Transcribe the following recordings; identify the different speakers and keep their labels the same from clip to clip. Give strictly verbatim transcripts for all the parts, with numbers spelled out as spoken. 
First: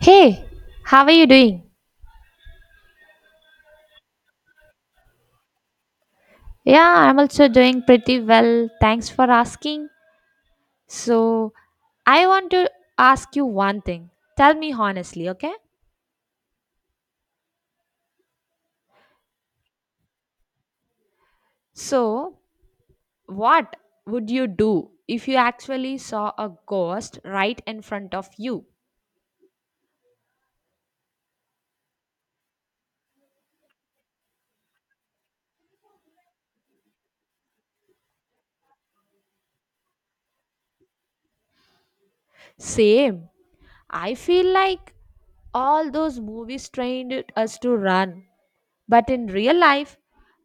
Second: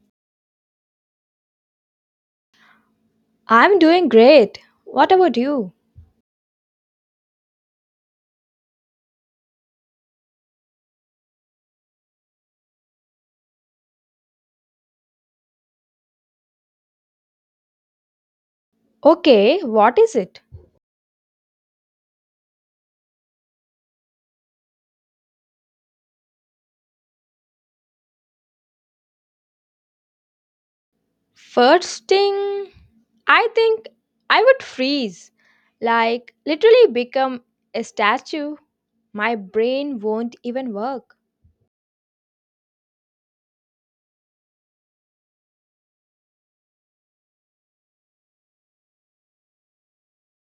Speaker 1: Hey, how are you doing?
Speaker 2: I'm doing great. What about you?
Speaker 1: Yeah, I'm also doing pretty well. Thanks for asking. So, I want to ask you one thing. Tell me honestly, okay?
Speaker 2: Okay, what is it?
Speaker 1: So, what would you do if you actually saw a ghost right in front of you?
Speaker 2: First thing, I think I would freeze. Like, literally become a statue. My brain won't even work.
Speaker 1: Same. I feel like all those movies trained us to run. But in real life,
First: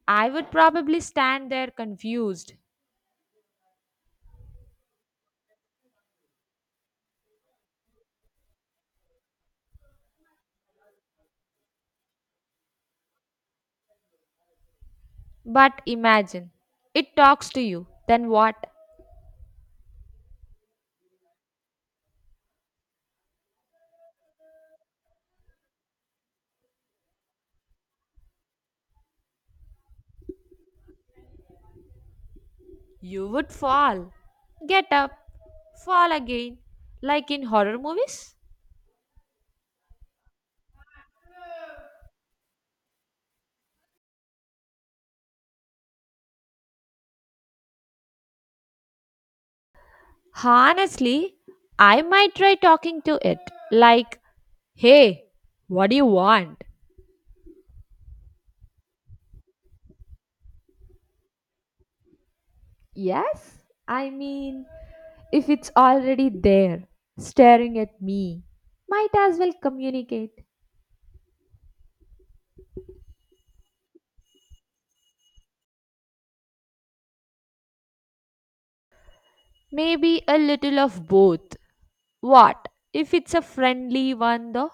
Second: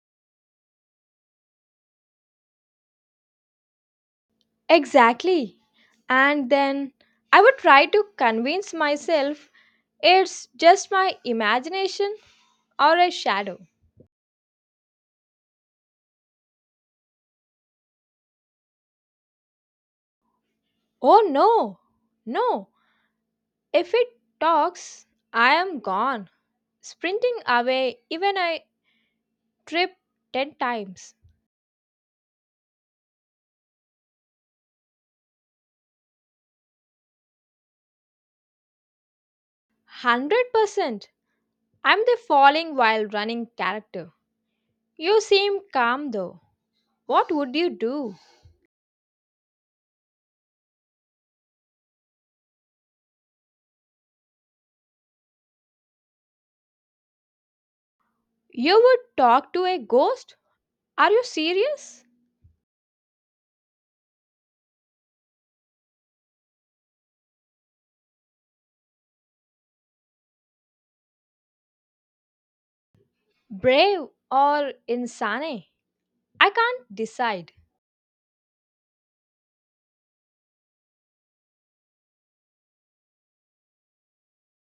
Speaker 1: I would probably stand there confused.
Speaker 2: Exactly. And then I would try to convince myself it's just my imagination or a shadow.
Speaker 1: But imagine it talks to you, then what?
Speaker 2: Oh no, no. If it talks, I am gone. Sprinting away, even I trip ten times.
Speaker 1: You would fall. Get up, fall again, like in horror movies.
Speaker 2: one hundred percent! I'm the falling while running character. You seem calm though. What would you do?
Speaker 1: Honestly, I might try talking to it, like, hey, what do you want?
Speaker 2: You would talk to a ghost? Are you serious?
Speaker 1: Yes, I mean, if it's already there, staring at me, might as well communicate.
Speaker 2: Brave or insane? I can't decide.
Speaker 1: Maybe a little of both. What if it's a friendly one though?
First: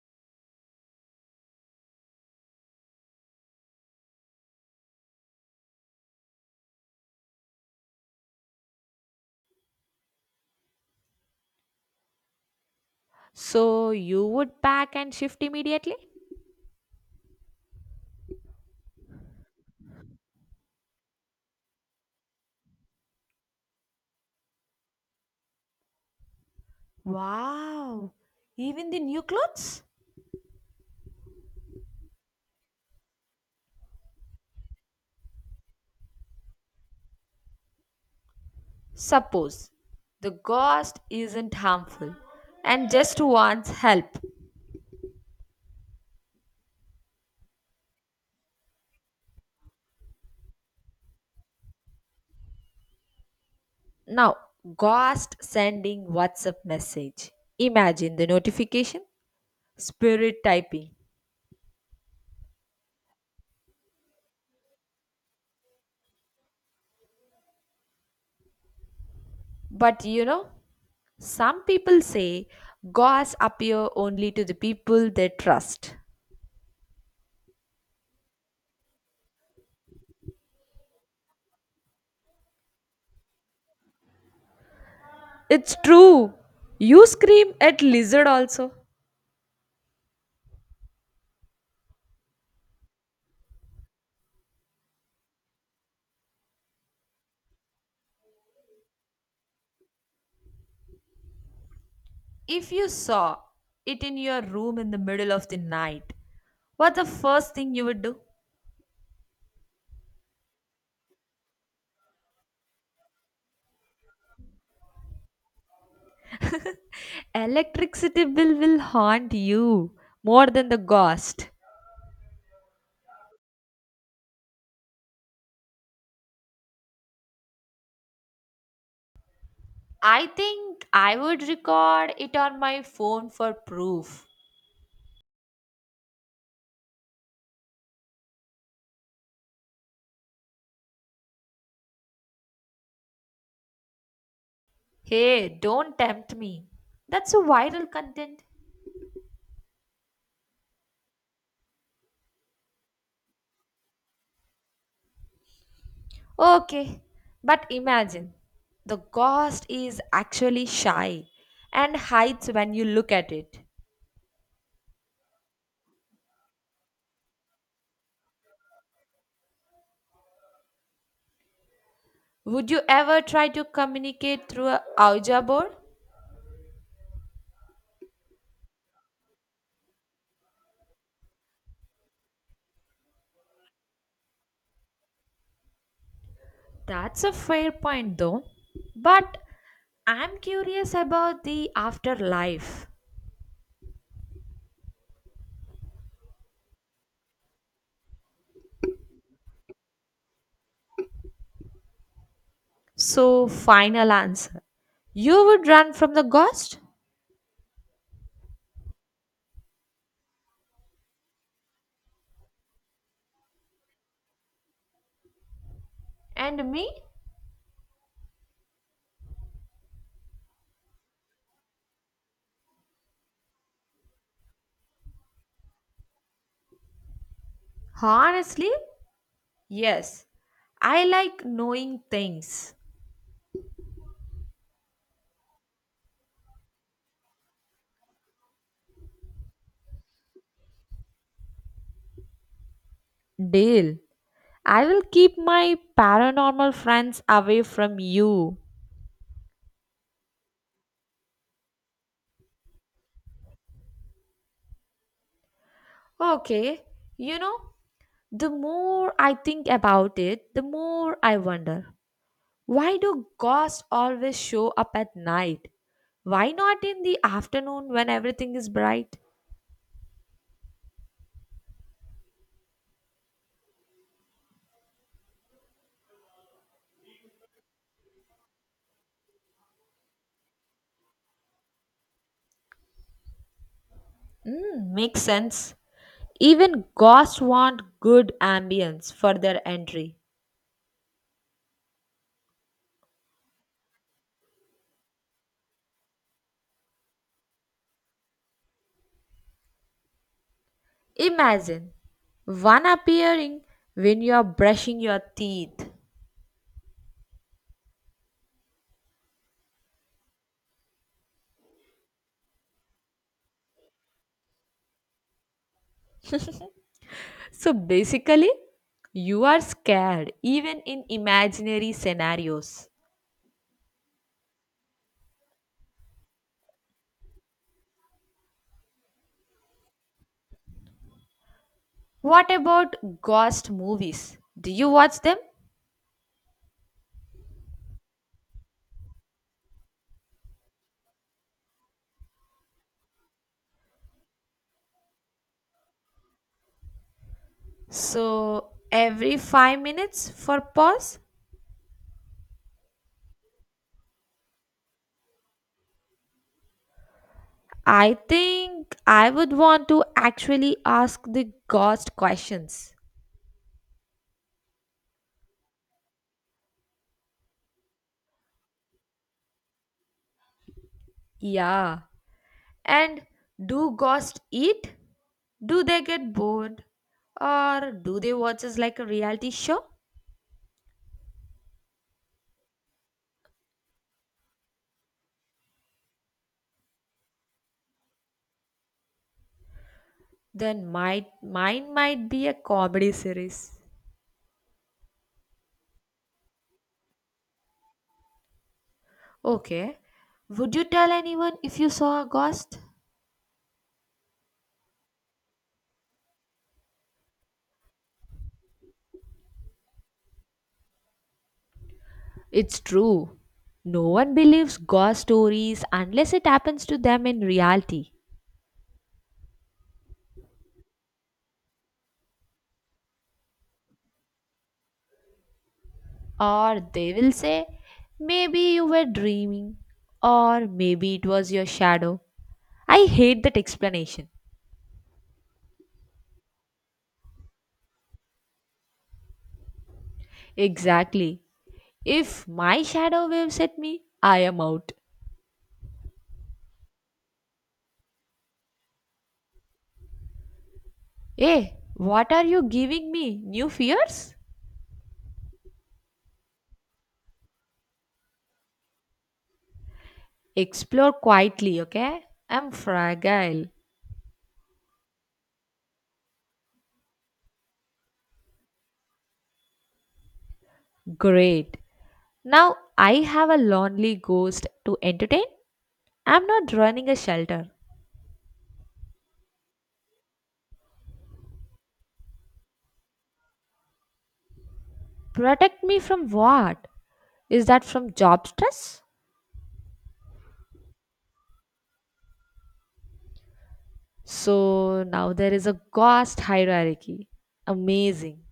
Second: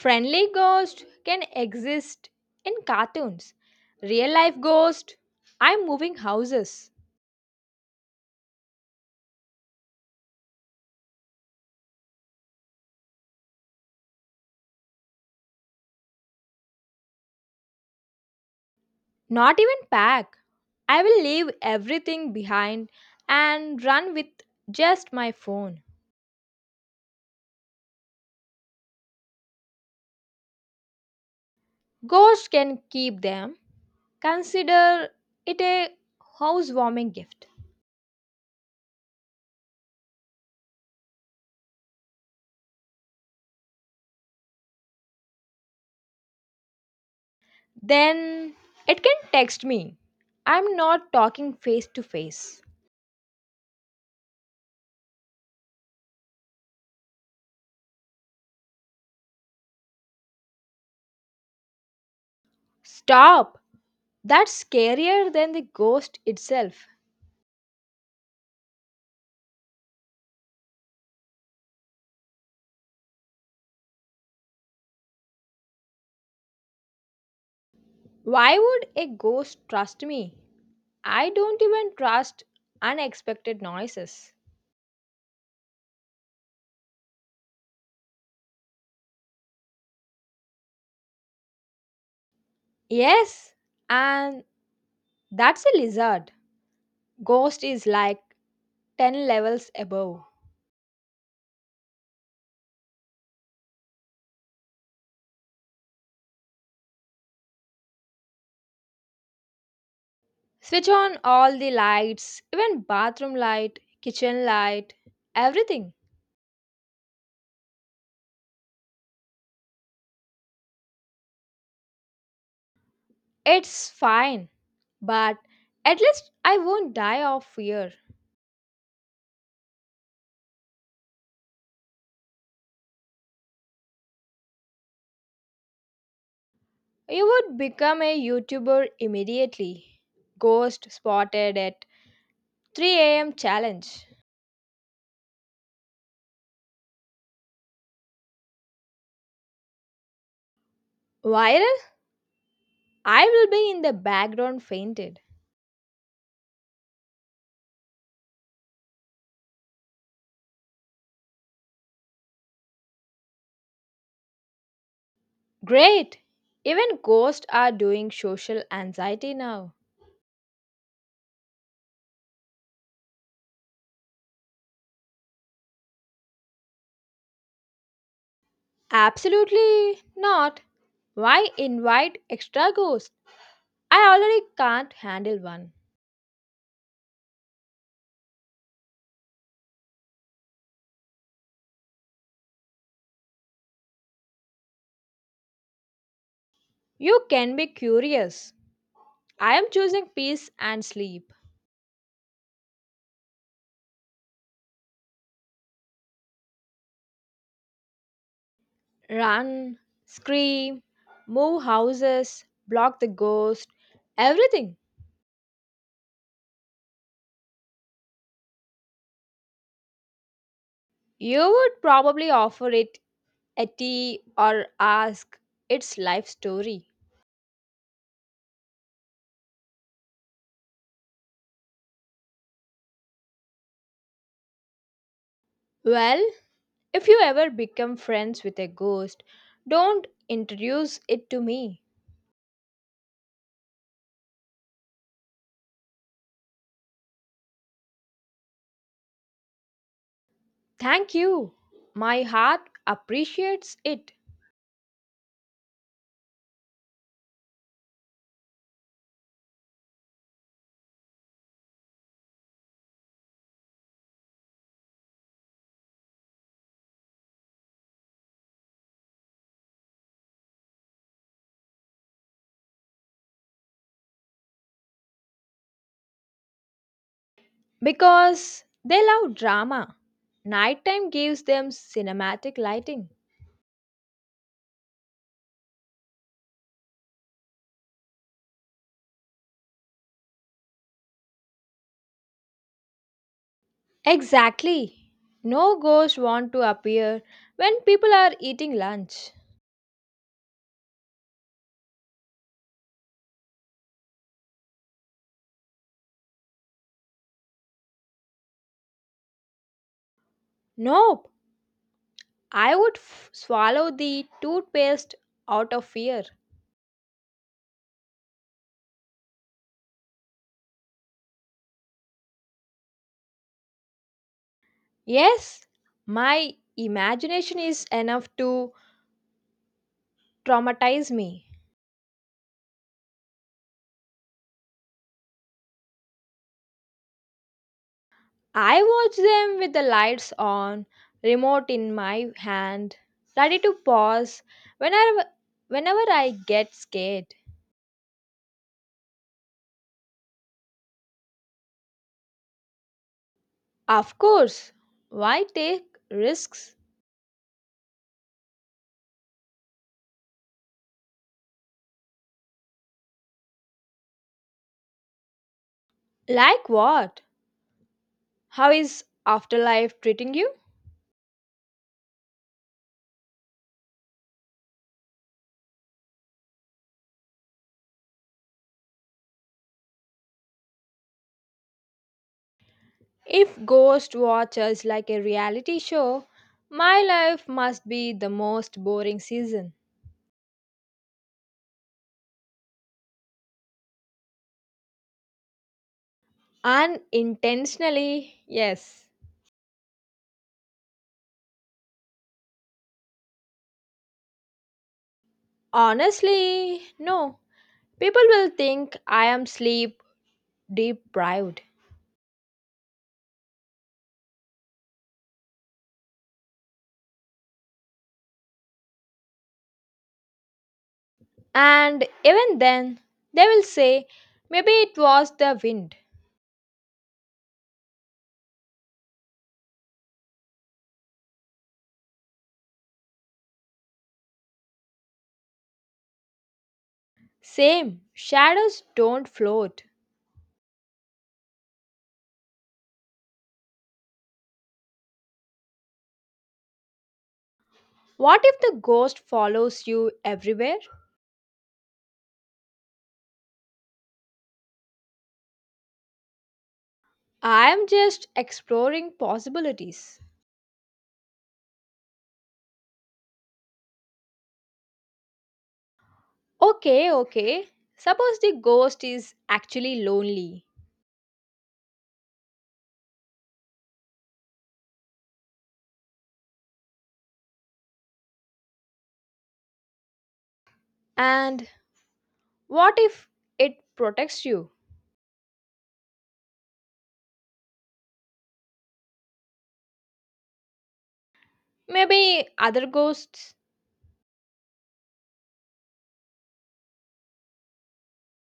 Speaker 2: Friendly ghost can exist in cartoons. Real life ghost? I'm moving houses.
Speaker 1: So you would pack and shift immediately?
Speaker 2: Not even pack. I will leave everything behind and run with just my phone.
Speaker 1: Wow, even the new clothes?
Speaker 2: Ghosts can keep them. Consider it a housewarming gift.
Speaker 1: Suppose the ghost isn't harmful and just wants help.
Speaker 2: Then it can text me. I'm not talking face to face.
Speaker 1: Now, ghost sending WhatsApp message. Imagine the notification, spirit typing.
Speaker 2: Stop! That's scarier than the ghost itself.
Speaker 1: But you know, some people say ghosts appear only to the people they trust.
Speaker 2: Why would a ghost trust me? I don't even trust unexpected noises.
Speaker 1: It's true. You scream at lizard also.
Speaker 2: Yes, and that's a lizard. Ghost is like ten levels above.
Speaker 1: If you saw it in your room in the middle of the night, what's the first thing you would do?
Speaker 2: Switch on all the lights, even bathroom light, kitchen light, everything.
Speaker 1: Electricity bill will haunt you more than the ghost.
Speaker 2: It's fine, but at least I won't die of fear.
Speaker 1: I think I would record it on my phone for proof.
Speaker 2: You would become a YouTuber immediately. Ghost spotted at three a m challenge.
Speaker 1: Hey, don't tempt me. That's a viral content.
Speaker 2: Viral? I will be in the background fainted.
Speaker 1: Okay, but imagine the ghost is actually shy and hides when you look at it.
Speaker 2: Great! Even ghosts are doing social anxiety now.
Speaker 1: Would you ever try to communicate through a Ouija board?
Speaker 2: Absolutely not. Why invite extra ghosts? I already can't handle one.
Speaker 1: That's a fair point, though. But I'm curious about the afterlife.
Speaker 2: You can be curious. I am choosing peace and sleep.
Speaker 1: So, final answer. You would run from the ghost?
Speaker 2: Run, scream, move houses, block the ghost, everything.
Speaker 1: And me?
Speaker 2: You would probably offer it a tea or ask its life story.
Speaker 1: Honestly, yes. I like knowing things.
Speaker 2: Well, if you ever become friends with a ghost, don't introduce it to me.
Speaker 1: Deal. I will keep my paranormal friends away from you.
Speaker 2: Thank you. My heart appreciates it
Speaker 1: Okay. You know, the more I think about it, the more I wonder. Why do ghosts always show up at night? Why not in the afternoon when everything is bright?
Speaker 2: because they love drama. Nighttime gives them cinematic lighting.
Speaker 1: Mm, makes sense. Even ghosts want good ambience for their entry.
Speaker 2: Exactly. No ghosts want to appear when people are eating lunch.
Speaker 1: Imagine one appearing when you are brushing your teeth.
Speaker 2: Nope. I would f- swallow the toothpaste out of fear.
Speaker 1: So basically, you are scared even in imaginary scenarios.
Speaker 2: Yes, my imagination is enough to traumatize me.
Speaker 1: What about ghost movies? Do you watch them?
Speaker 2: I watch them with the lights on, remote in my hand, ready to pause whenever whenever I get scared.
Speaker 1: So every five minutes for pause?
Speaker 2: Of course, why take risks?
Speaker 1: I think I would want to actually ask the ghost questions.
Speaker 2: Like what? How is afterlife treating you?
Speaker 1: Yeah. And do ghosts eat? Do they get bored? Or do they watch us like a reality show?
Speaker 2: If Ghost Watch like a reality show, my life must be the most boring season.
Speaker 1: Then might mine might be a comedy series.
Speaker 2: Unintentionally, yes.
Speaker 1: Okay. Would you tell anyone if you saw a ghost?
Speaker 2: Honestly, no. People will think I am sleep deprived.
Speaker 1: It's true. No one believes ghost stories unless it happens to them in reality.
Speaker 2: And even then, they will say, maybe it was the wind.
Speaker 1: Or they will say, maybe you were dreaming, or maybe it was your shadow. I hate that explanation.
Speaker 2: Same, shadows don't float.
Speaker 1: Exactly. If my shadow waves at me, I am out.
Speaker 2: What if the ghost follows you everywhere?
Speaker 1: Hey, what are you giving me? New fears?
Speaker 2: I am just exploring possibilities.
Speaker 1: Explore quietly, okay? I'm fragile.
Speaker 2: Okay, okay. Suppose the ghost is actually lonely.
Speaker 1: Great. Now I have a lonely ghost to entertain. I'm not running a shelter.
Speaker 2: And what if it protects you?
Speaker 1: Protect me from what? Is that from job stress?
Speaker 2: Maybe other ghosts.
Speaker 1: So now there is a ghost hierarchy. Amazing.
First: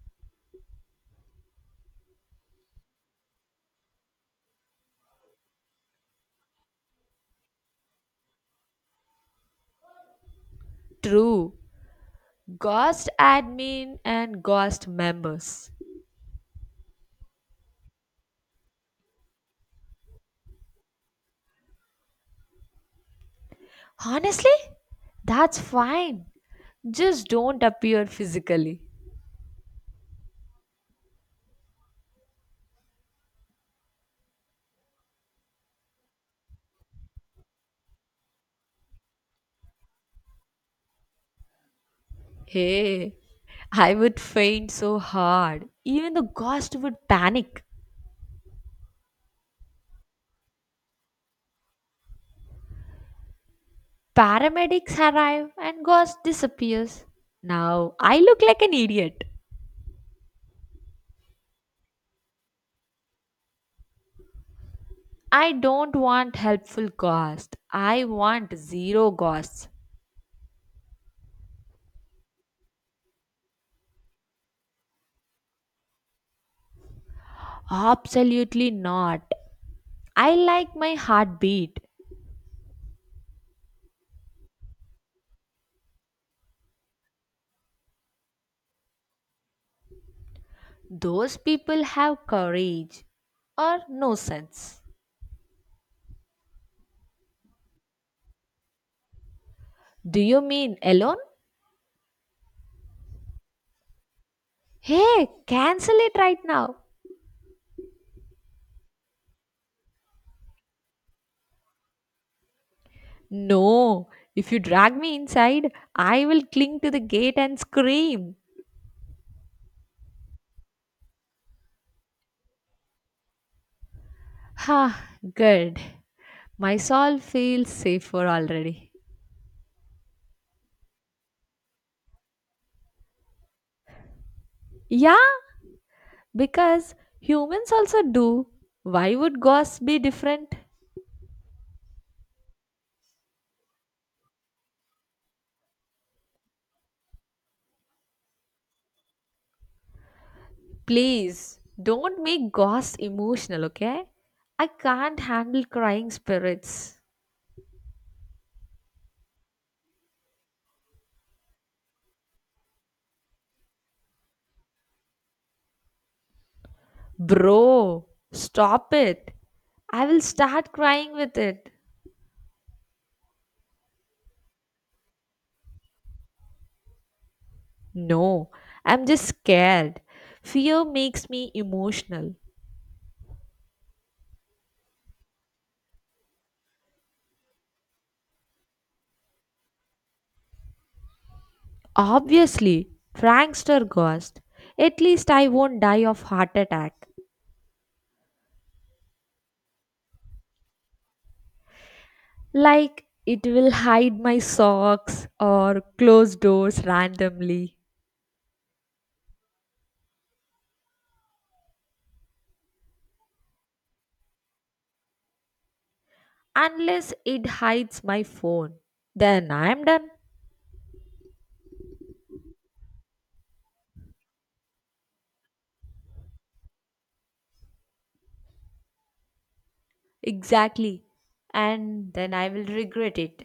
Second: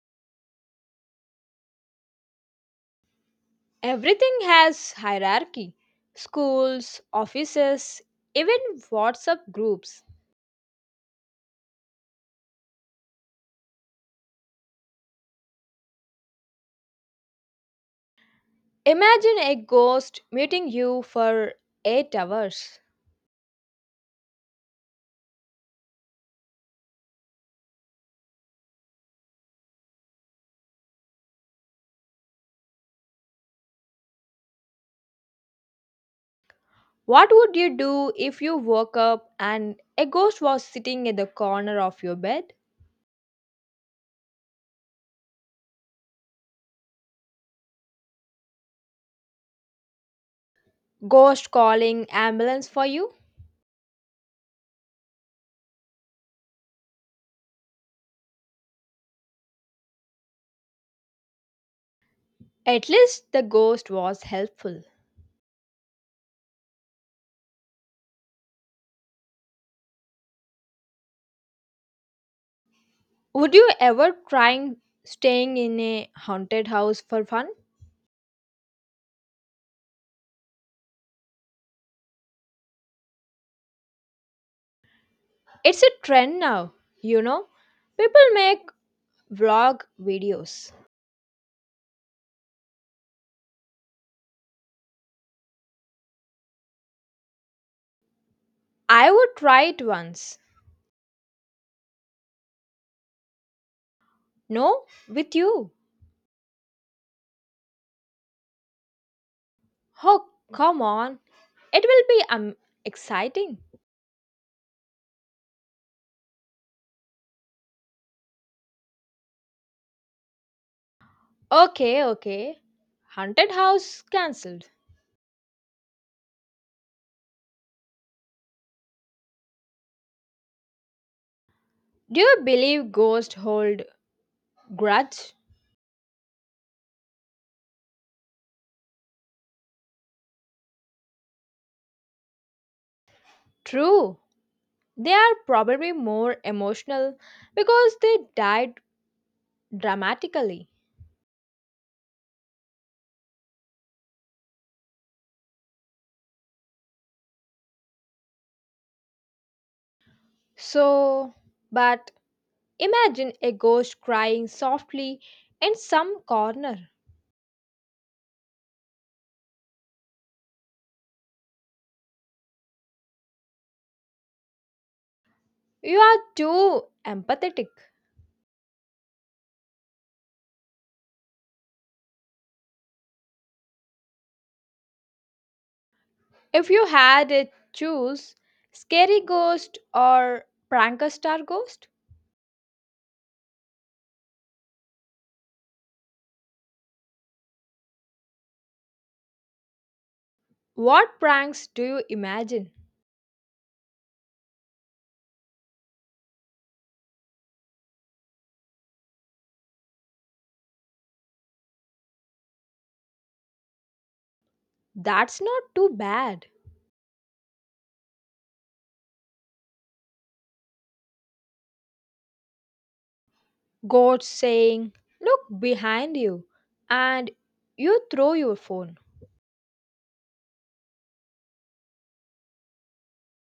Speaker 2: Everything has hierarchy schools, offices, even WhatsApp groups.
Speaker 1: True. Ghost admin and ghost members.
Speaker 2: Imagine a ghost meeting you for eight hours.
Speaker 1: Honestly, that's fine. Just don't appear physically.
Speaker 2: What would you do if you woke up and a ghost was sitting at the corner of your bed?
Speaker 1: Hey, I would faint so hard. Even the ghost would panic.
Speaker 2: Ghost calling ambulance for you?
Speaker 1: Paramedics arrive and ghost disappears. Now I look like an idiot.
Speaker 2: At least the ghost was helpful.
Speaker 1: I don't want helpful ghost. I want zero ghosts.
Speaker 2: Would you ever try staying in a haunted house for fun?
Speaker 1: Absolutely not. I like my heartbeat.
Speaker 2: It's a trend now, you know. People make Vlog videos.
Speaker 1: Those people have courage or no sense.
Speaker 2: I would try it
Speaker 1: Do
Speaker 2: once.
Speaker 1: you mean alone?
Speaker 2: No,
Speaker 1: Hey,
Speaker 2: with you.
Speaker 1: cancel it right now.
Speaker 2: Oh, come on. It will be um, exciting.
Speaker 1: No, if you drag me inside, I will cling to the gate and scream.
Speaker 2: Okay, okay. Haunted house cancelled.
Speaker 1: Ha, good. My soul feels safer already.
Speaker 2: Do you believe ghosts hold
Speaker 1: Yeah,
Speaker 2: grudge?
Speaker 1: because humans also do. Why would ghosts be different?
Speaker 2: True. They are probably more emotional because they died dramatically.
Speaker 1: Please don't make ghosts emotional, okay? I can't handle crying spirits.
Speaker 2: So, but imagine a ghost crying softly in some corner.
Speaker 1: Bro, stop it. I will start crying with it.
Speaker 2: You are too empathetic.
Speaker 1: No, I'm just scared. Fear makes me emotional.
Speaker 2: If you had it choose scary ghost or pranker star ghost,
Speaker 1: Obviously, prankster ghost. At least I won't die of heart attack.
Speaker 2: what pranks do you imagine?
Speaker 1: Like it will hide my socks or close doors randomly.
Speaker 2: That's not too bad.
Speaker 1: Unless it hides my phone. Then I'm done.
Speaker 2: Ghost saying, "Look behind you," and you throw your phone.
Speaker 1: Exactly. And then I will regret it.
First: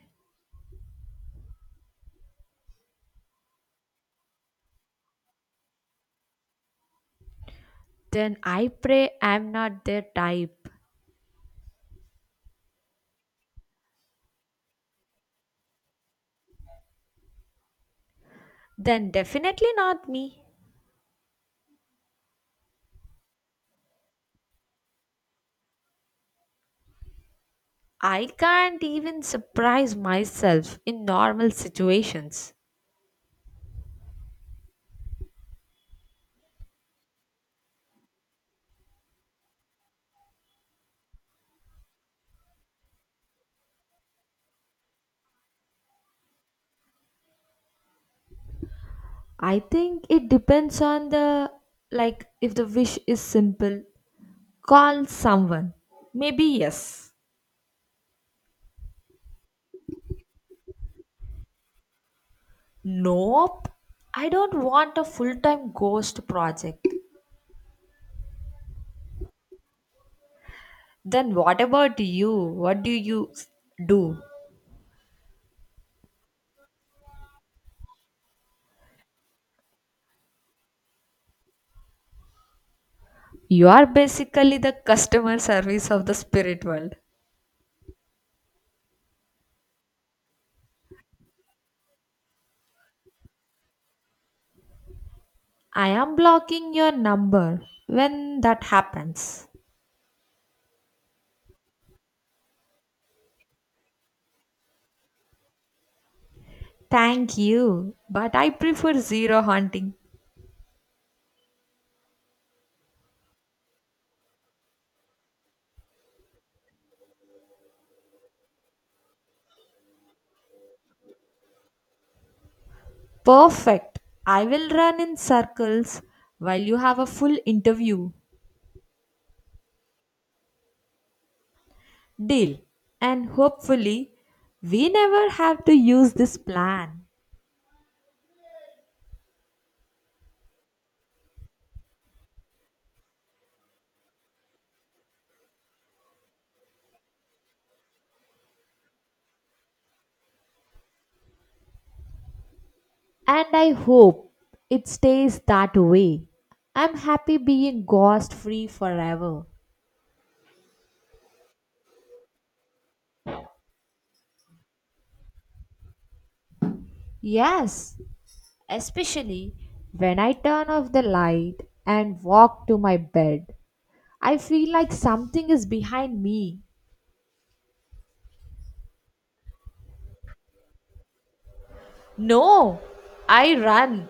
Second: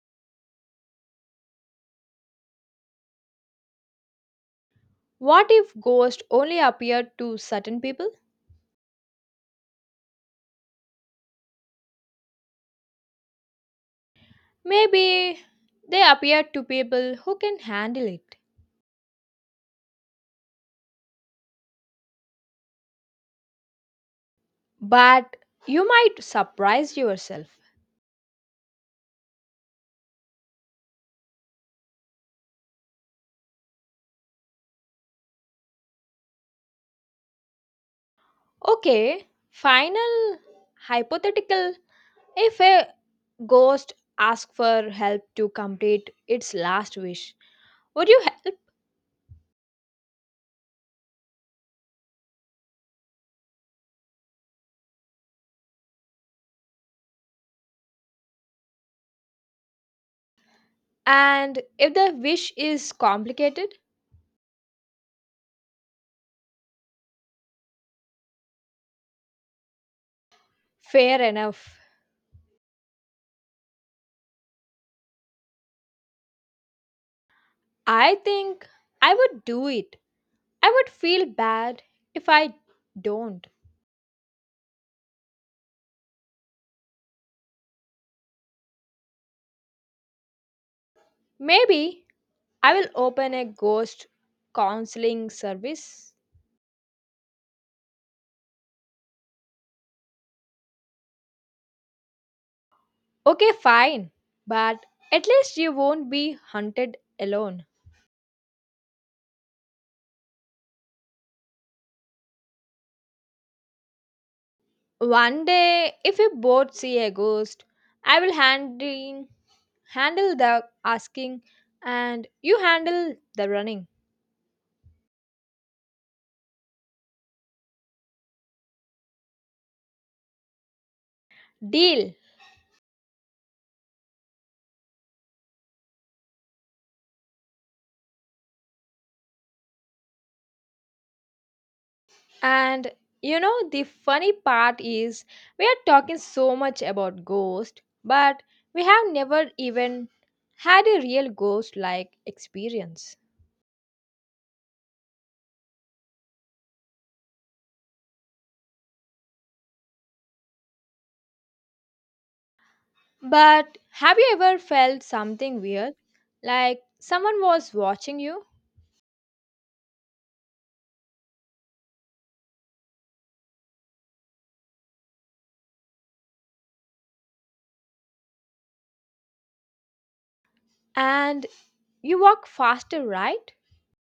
Speaker 2: What if ghosts only appeared to certain people?
Speaker 1: Then I pray I'm not their type.
Speaker 2: Maybe they appear to people who can handle it.
Speaker 1: Then definitely not me.
Speaker 2: But you might surprise yourself.
Speaker 1: I can't even surprise myself in normal situations.
Speaker 2: Okay, final hypothetical if a Ghost asks for help to complete its last wish. Would you help?
Speaker 1: I think it depends on the like if the wish is simple, call someone. Maybe yes.
Speaker 2: And if the wish is
Speaker 1: Nope.
Speaker 2: complicated,
Speaker 1: I don't want a full time ghost project.
Speaker 2: fair
Speaker 1: Then what
Speaker 2: enough.
Speaker 1: about you? What do you s- do?
Speaker 2: I think I would do it. I would feel bad if I don't.
Speaker 1: You are basically the customer service of the spirit world.
Speaker 2: Maybe I will open a ghost counseling
Speaker 1: I
Speaker 2: service.
Speaker 1: am blocking your number when that happens.
Speaker 2: Okay, fine. But at least you won't be hunted
Speaker 1: Thank
Speaker 2: alone.
Speaker 1: you, but I prefer zero hunting.
Speaker 2: One day, if we both see a ghost, I will handling, handle the asking and you handle the running.
Speaker 1: Perfect. I will run in circles while you have a full interview.
Speaker 2: Deal.
Speaker 1: Deal. And hopefully, we never have to use this plan.
Speaker 2: And you know, the funny part is we are talking so much about ghost, but we have never even had a real ghost like experience.
Speaker 1: And I hope it stays that way. I'm happy being ghost free forever.
Speaker 2: But have you ever felt something weird? Like someone was
Speaker 1: Yes,
Speaker 2: watching you
Speaker 1: especially when I turn off the light and walk to my bed. I feel like something is behind me.
Speaker 2: and you walk
Speaker 1: No,
Speaker 2: faster,
Speaker 1: I
Speaker 2: right?
Speaker 1: run.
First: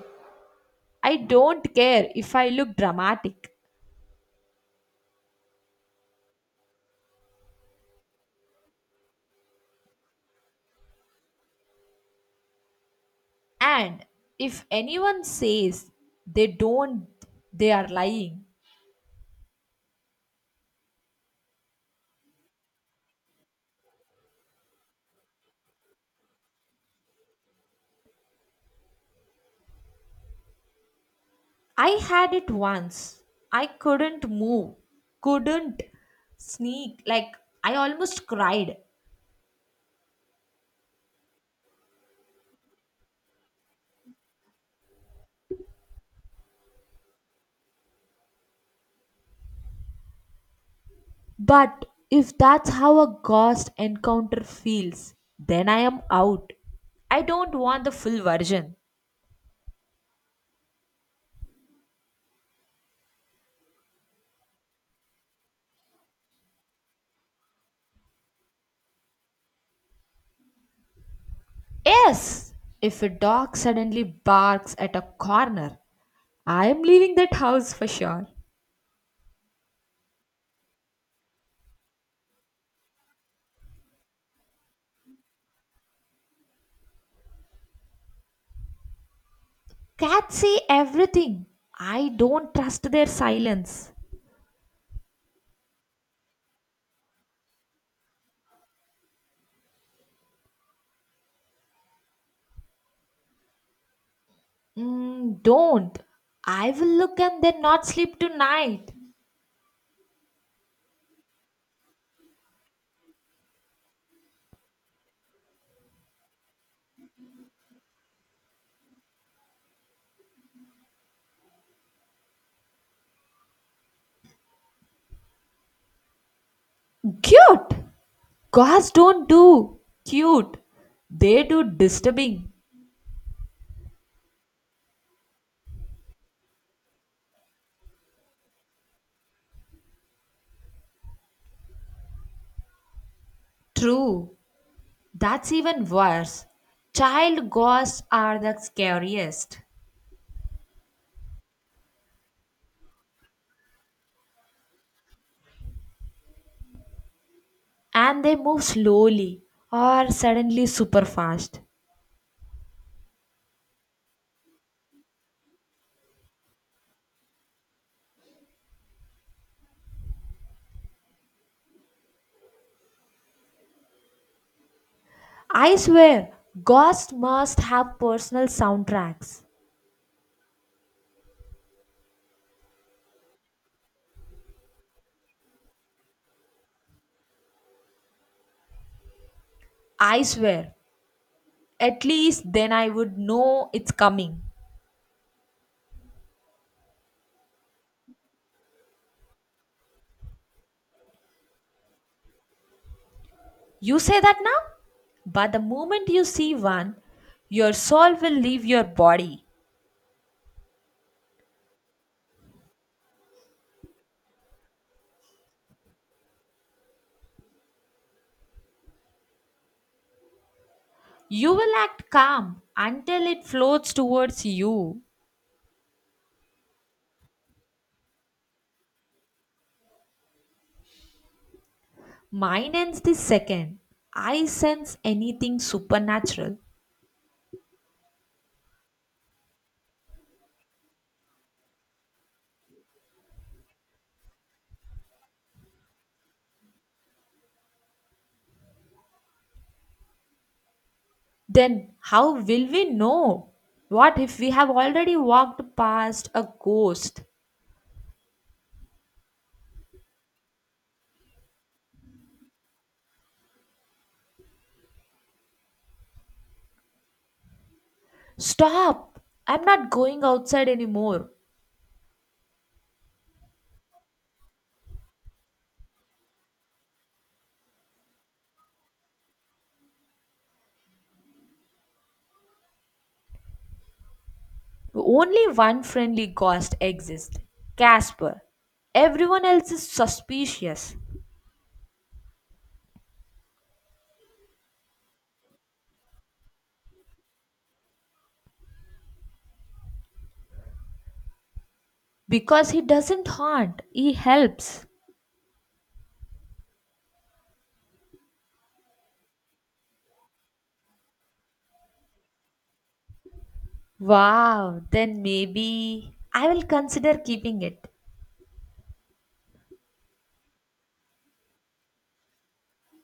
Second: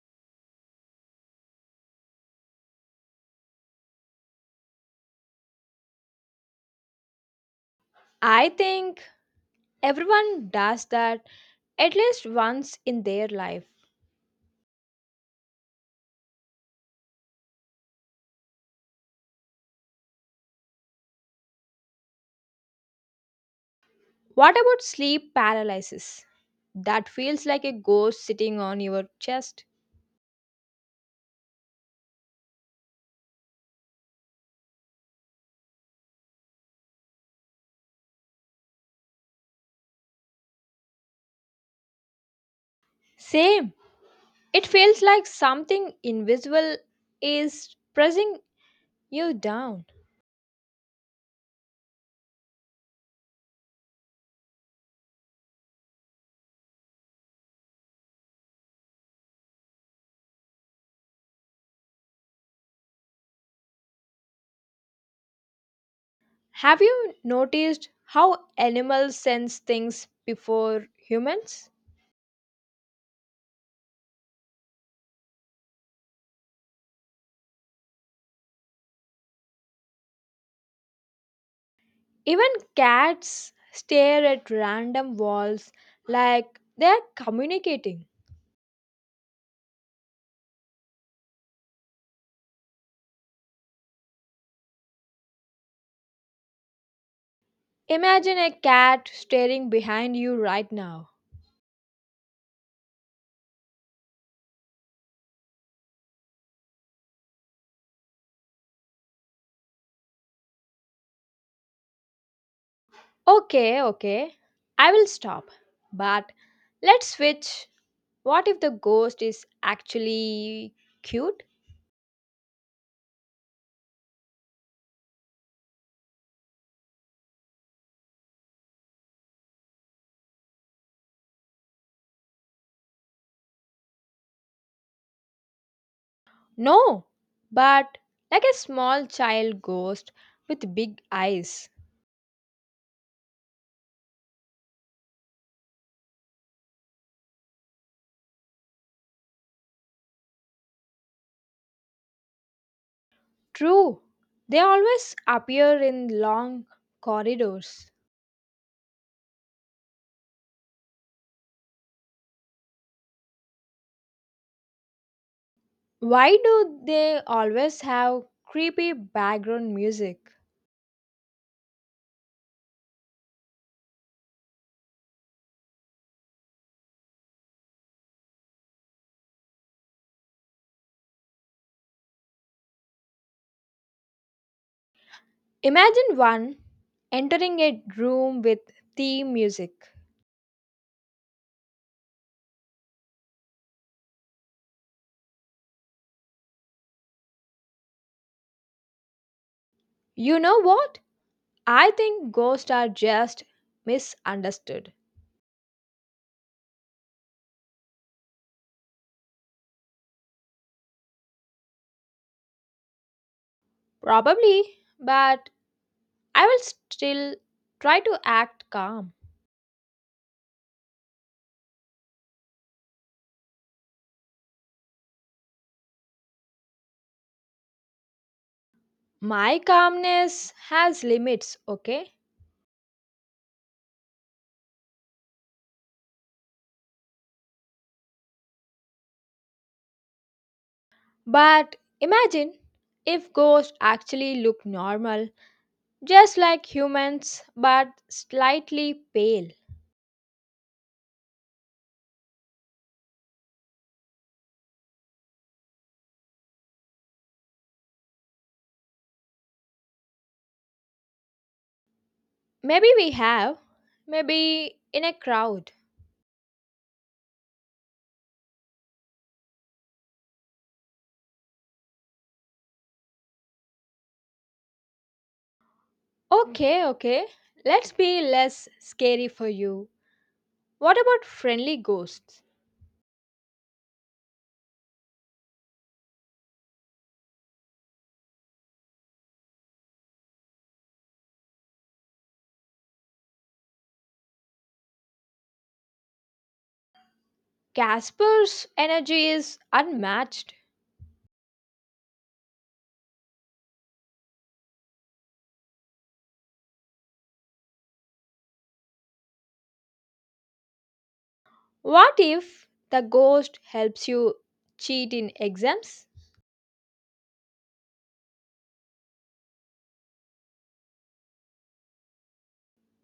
Speaker 1: I don't care if I look dramatic.
Speaker 2: I think everyone does that at least once in their life.
Speaker 1: And if anyone says they don't, they are lying.
Speaker 2: What about sleep paralysis? That feels like a ghost sitting on your chest.
Speaker 1: I had it once. I couldn't move, couldn't sneak. Like, I almost cried.
Speaker 2: Same. It feels like something invisible is pressing you down.
Speaker 1: But if that's how a ghost encounter feels, then I am out. I don't want the full version.
Speaker 2: Have you noticed how animals sense things before humans?
Speaker 1: Yes! If a dog suddenly barks at a corner, I am leaving that house for sure.
Speaker 2: Even cats stare at random walls like they are communicating.
Speaker 1: Cats say everything. I don't trust their silence.
Speaker 2: Imagine a cat staring behind you right now.
Speaker 1: Mm, don't. I will look and then not sleep tonight.
Speaker 2: Okay, okay, I will stop. But let's switch. What if the ghost is actually cute?
Speaker 1: Cute! Gods don't do cute. They do disturbing.
Speaker 2: No, but like a small child ghost with big eyes.
Speaker 1: True. That's even worse. Child ghosts are the scariest.
Speaker 2: True, they always appear in long corridors.
Speaker 1: And they move slowly or suddenly super fast.
Speaker 2: Why do they always have creepy background music?
Speaker 1: I swear, ghosts must have personal soundtracks.
Speaker 2: Imagine one entering a room with theme music.
Speaker 1: I swear, at least then I would know it's coming.
Speaker 2: You know what? I think ghosts are just
Speaker 1: You say that now?
Speaker 2: misunderstood.
Speaker 1: But the moment you see one, your soul will leave your body.
Speaker 2: Probably, but I will still try to act calm.
Speaker 1: You will act calm until it floats towards you.
Speaker 2: My calmness has limits, okay?
Speaker 1: Mine ends the second. I sense anything supernatural.
Speaker 2: But imagine if ghosts actually look normal, just like humans, but slightly pale.
Speaker 1: Then how will we know? What if we have already walked past a ghost?
Speaker 2: Maybe we have, maybe in a crowd.
Speaker 1: Stop! I'm not going outside anymore.
Speaker 2: Okay, okay. Let's be less scary for you. What about friendly ghosts?
Speaker 1: Only one friendly ghost exists Casper. Everyone else is suspicious.
Speaker 2: Casper's energy is unmatched.
Speaker 1: Because he doesn't haunt, he helps.
Speaker 2: What if the ghost helps you
Speaker 1: Wow,
Speaker 2: cheat
Speaker 1: then
Speaker 2: in exams?
Speaker 1: maybe I will consider keeping it.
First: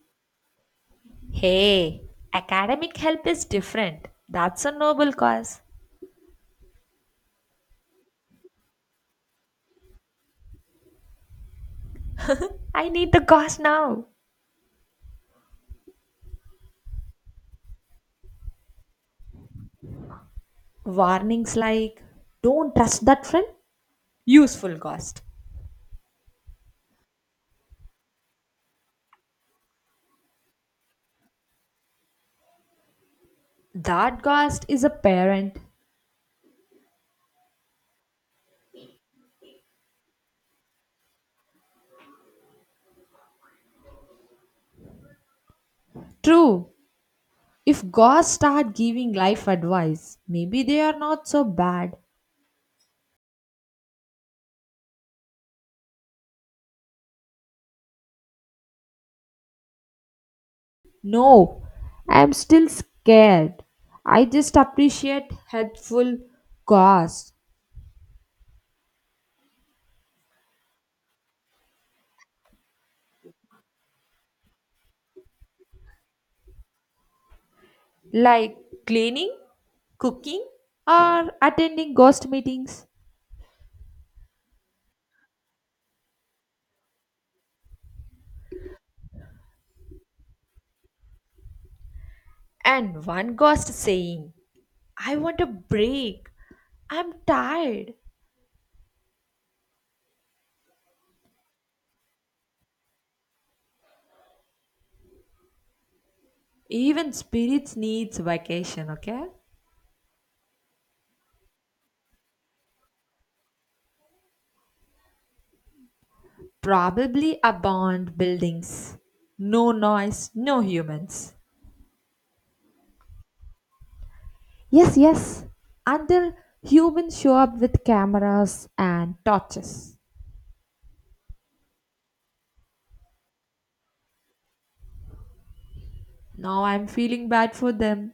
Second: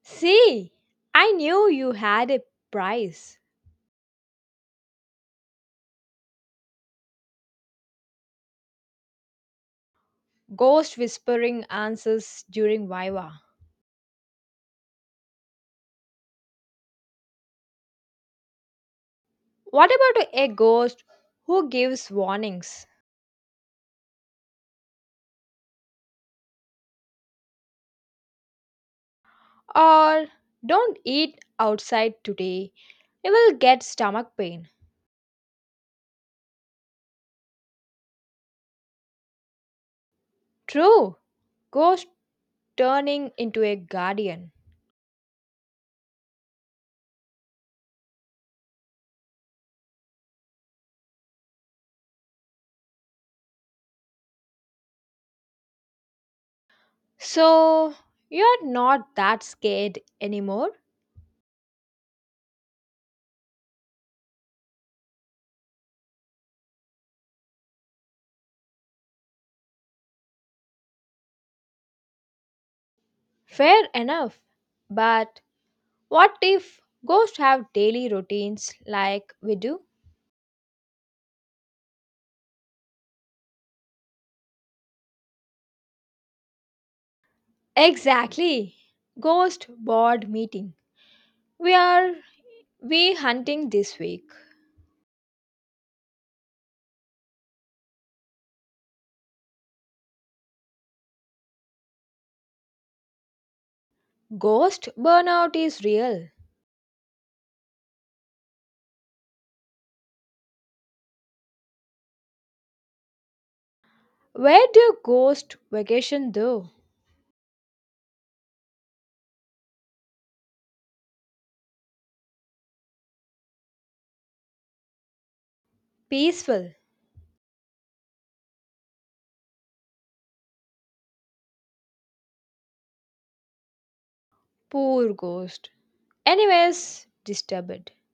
Speaker 2: See, I knew you
Speaker 1: Hey,
Speaker 2: had a
Speaker 1: academic help
Speaker 2: prize.
Speaker 1: is different. That's a noble cause.
Speaker 2: Ghost whispering answers during
Speaker 1: I need the
Speaker 2: Viva.
Speaker 1: ghost now.
Speaker 2: What about a ghost
Speaker 1: Warnings
Speaker 2: who
Speaker 1: like
Speaker 2: gives
Speaker 1: don't
Speaker 2: warnings?
Speaker 1: trust that friend, useful ghost.
Speaker 2: Or don't eat outside today, you will get
Speaker 1: That
Speaker 2: stomach
Speaker 1: ghost
Speaker 2: pain.
Speaker 1: is a parent.
Speaker 2: True, ghost turning into a guardian.
Speaker 1: True, if gods start giving life advice, maybe they are not so bad.
Speaker 2: So, you're not that scared anymore?
Speaker 1: No, I am still scared. I just appreciate helpful gods
Speaker 2: Fair enough. But what if ghosts have daily
Speaker 1: like
Speaker 2: routines like
Speaker 1: cleaning,
Speaker 2: we do?
Speaker 1: cooking, or attending ghost meetings.
Speaker 2: Exactly. Ghost board meeting. We are
Speaker 1: And
Speaker 2: we
Speaker 1: one ghost
Speaker 2: hunting this week.
Speaker 1: saying, I want a break. I'm tired.
Speaker 2: Ghost burnout is real.
Speaker 1: Even spirits needs vacation, okay?
Speaker 2: Where do ghost vacation though?
Speaker 1: Probably abandoned buildings. No noise, no humans. Yes, yes. Until
Speaker 2: Peaceful.
Speaker 1: humans show up with cameras and torches.
Speaker 2: Poor ghost.
Speaker 1: Now I'm
Speaker 2: Anyways,
Speaker 1: feeling bad for
Speaker 2: disturbed.
Speaker 1: them.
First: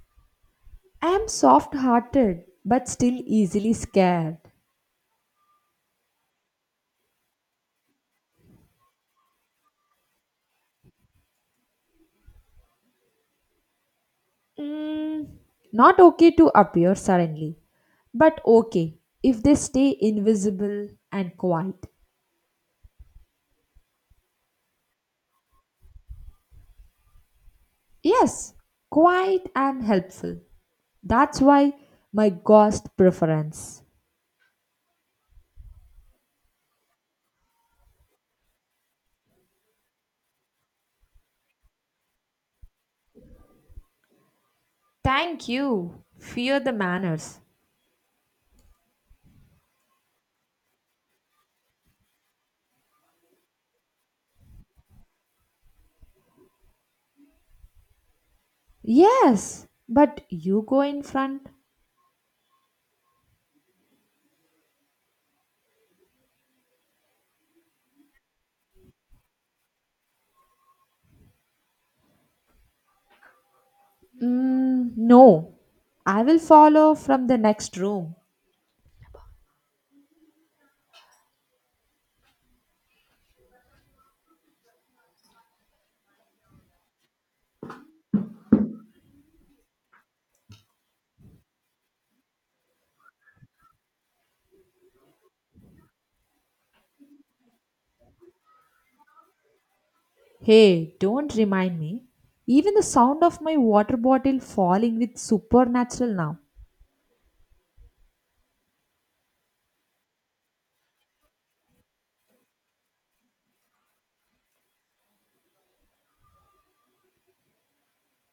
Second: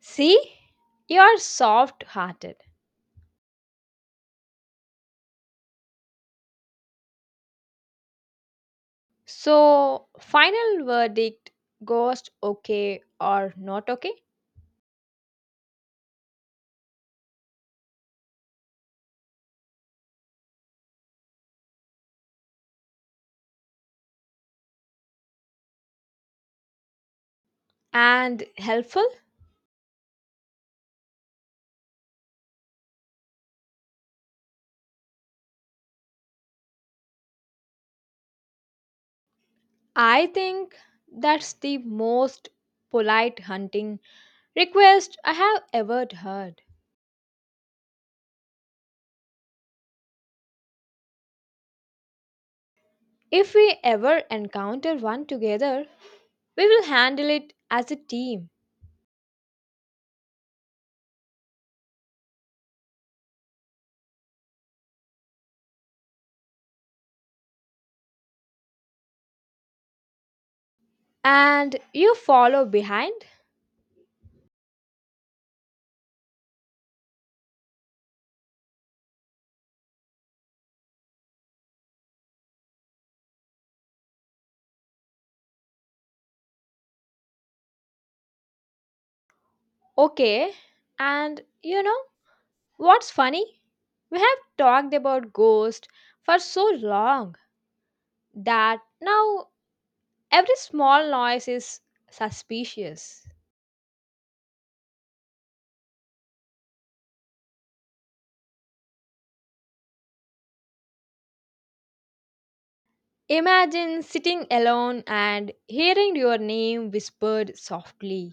Speaker 2: See,
Speaker 1: I am
Speaker 2: you're
Speaker 1: soft
Speaker 2: soft
Speaker 1: hearted
Speaker 2: hearted.
Speaker 1: but still easily scared.
Speaker 2: So, final verdict ghost okay or not okay?
Speaker 1: Mm, not okay to appear suddenly, but okay if they stay invisible and quiet.
Speaker 2: And
Speaker 1: Yes,
Speaker 2: helpful?
Speaker 1: quiet and helpful. That's why my ghost preference.
Speaker 2: I think that's the most polite hunting request I
Speaker 1: Thank
Speaker 2: have
Speaker 1: you.
Speaker 2: ever
Speaker 1: Fear
Speaker 2: heard.
Speaker 1: the manners.
Speaker 2: If we ever encounter one together, we will handle it as a team.
Speaker 1: Yes, but you go in front.
Speaker 2: And you follow behind?
Speaker 1: Mm, no, I will follow from the next room.
Speaker 2: Okay. And you know, what's funny? We have talked about ghosts for so long that now every
Speaker 1: Hey,
Speaker 2: small
Speaker 1: don't
Speaker 2: noise
Speaker 1: remind
Speaker 2: is
Speaker 1: me. Even the sound
Speaker 2: suspicious.
Speaker 1: of my water bottle falling with supernatural now.
Speaker 2: Imagine sitting alone and hearing your name whispered softly.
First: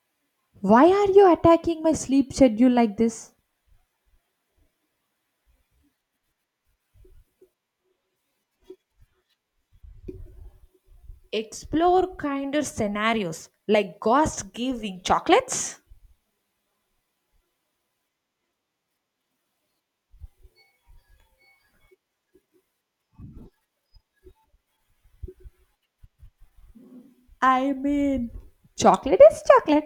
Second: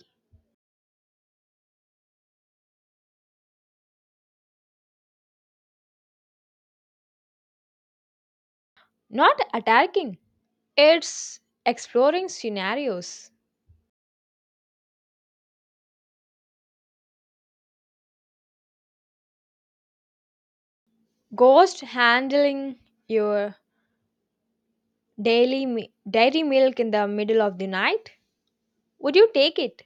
Speaker 1: Why are you attacking my sleep schedule like this?
Speaker 2: Not attacking, it's
Speaker 1: Explore
Speaker 2: exploring
Speaker 1: kinder
Speaker 2: scenarios.
Speaker 1: scenarios like ghosts giving chocolates.
Speaker 2: Ghost handling your daily mi- dairy milk in the middle of the
Speaker 1: I
Speaker 2: night?
Speaker 1: mean,
Speaker 2: Would
Speaker 1: chocolate
Speaker 2: you
Speaker 1: is
Speaker 2: take it?
Speaker 1: chocolate.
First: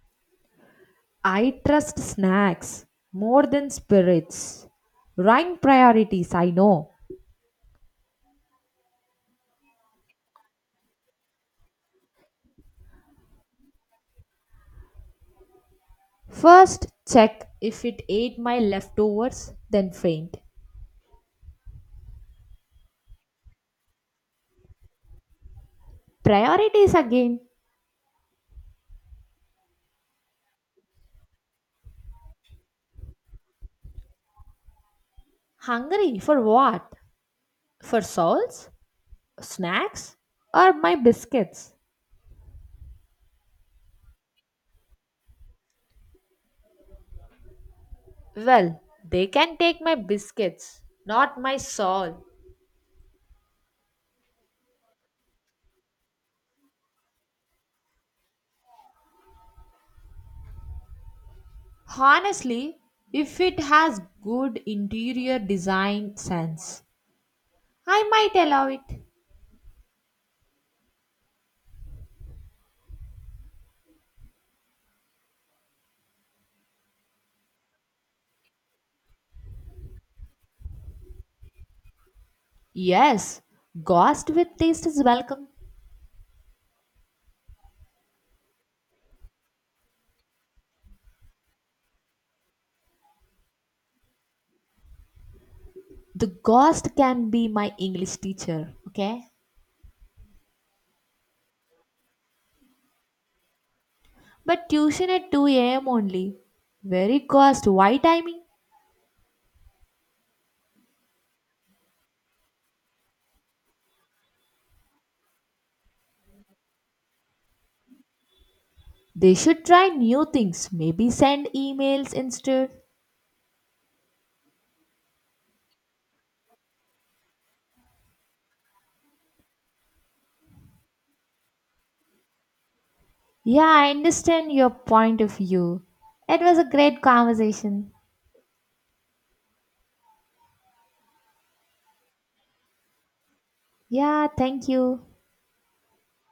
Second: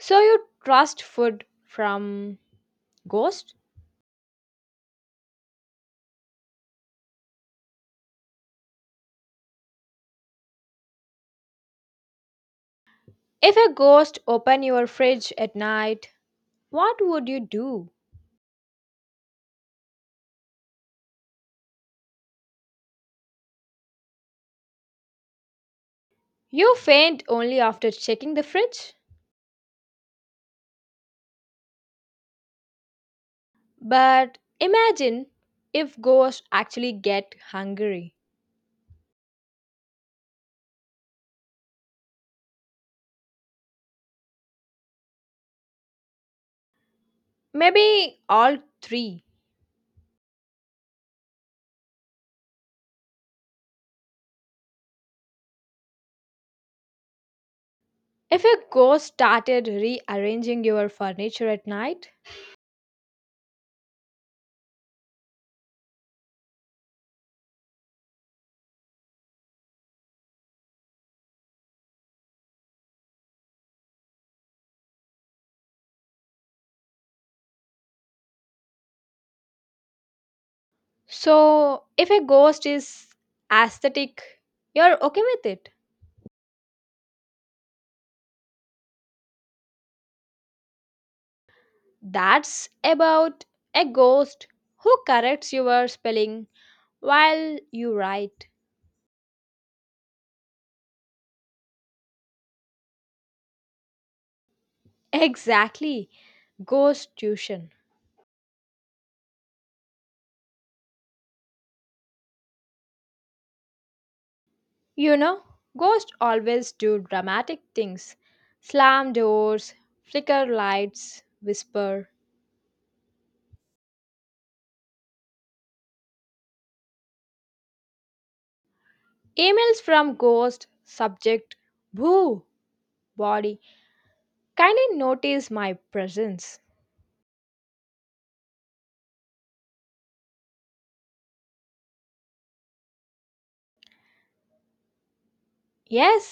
Speaker 2: So you trust food
Speaker 1: I trust
Speaker 2: from
Speaker 1: snacks more
Speaker 2: ghost?
Speaker 1: than spirits. Rank priorities, I know.
Speaker 2: If a ghost opened your fridge at night,
Speaker 1: First,
Speaker 2: what would you
Speaker 1: check if
Speaker 2: do?
Speaker 1: it ate my leftovers, then faint.
Speaker 2: You
Speaker 1: Priorities
Speaker 2: faint
Speaker 1: again.
Speaker 2: only after checking the fridge. But imagine if
Speaker 1: Hungry for
Speaker 2: ghosts
Speaker 1: what?
Speaker 2: actually get
Speaker 1: For
Speaker 2: hungry.
Speaker 1: souls? Snacks? Or my biscuits?
Speaker 2: Maybe all
Speaker 1: Well,
Speaker 2: three.
Speaker 1: they can take my biscuits, not my soul.
Speaker 2: If a ghost started rearranging your furniture at night.
Speaker 1: Honestly, if it has good interior design sense, I might allow it.
Speaker 2: So, if a ghost is
Speaker 1: Yes, ghost
Speaker 2: aesthetic,
Speaker 1: with taste
Speaker 2: you're
Speaker 1: is
Speaker 2: okay with
Speaker 1: welcome.
Speaker 2: it. That's about a ghost who corrects your
Speaker 1: The
Speaker 2: spelling
Speaker 1: ghost can be
Speaker 2: while
Speaker 1: my
Speaker 2: you
Speaker 1: English
Speaker 2: write.
Speaker 1: teacher, okay? But tuition at two a m
Speaker 2: Exactly,
Speaker 1: only.
Speaker 2: ghost
Speaker 1: Very cost.
Speaker 2: tuition.
Speaker 1: Why timing?
Speaker 2: You know, ghosts always do dramatic things slam
Speaker 1: They should
Speaker 2: doors,
Speaker 1: try new
Speaker 2: flicker
Speaker 1: things. Maybe
Speaker 2: lights,
Speaker 1: send
Speaker 2: whisper.
Speaker 1: emails instead.
Speaker 2: Emails from ghost, subject, boo, body,
Speaker 1: Yeah, I understand your
Speaker 2: kindly
Speaker 1: point of
Speaker 2: notice my
Speaker 1: view. It was
Speaker 2: presence.
Speaker 1: a great conversation. Yeah, thank you.
Speaker 2: Yes,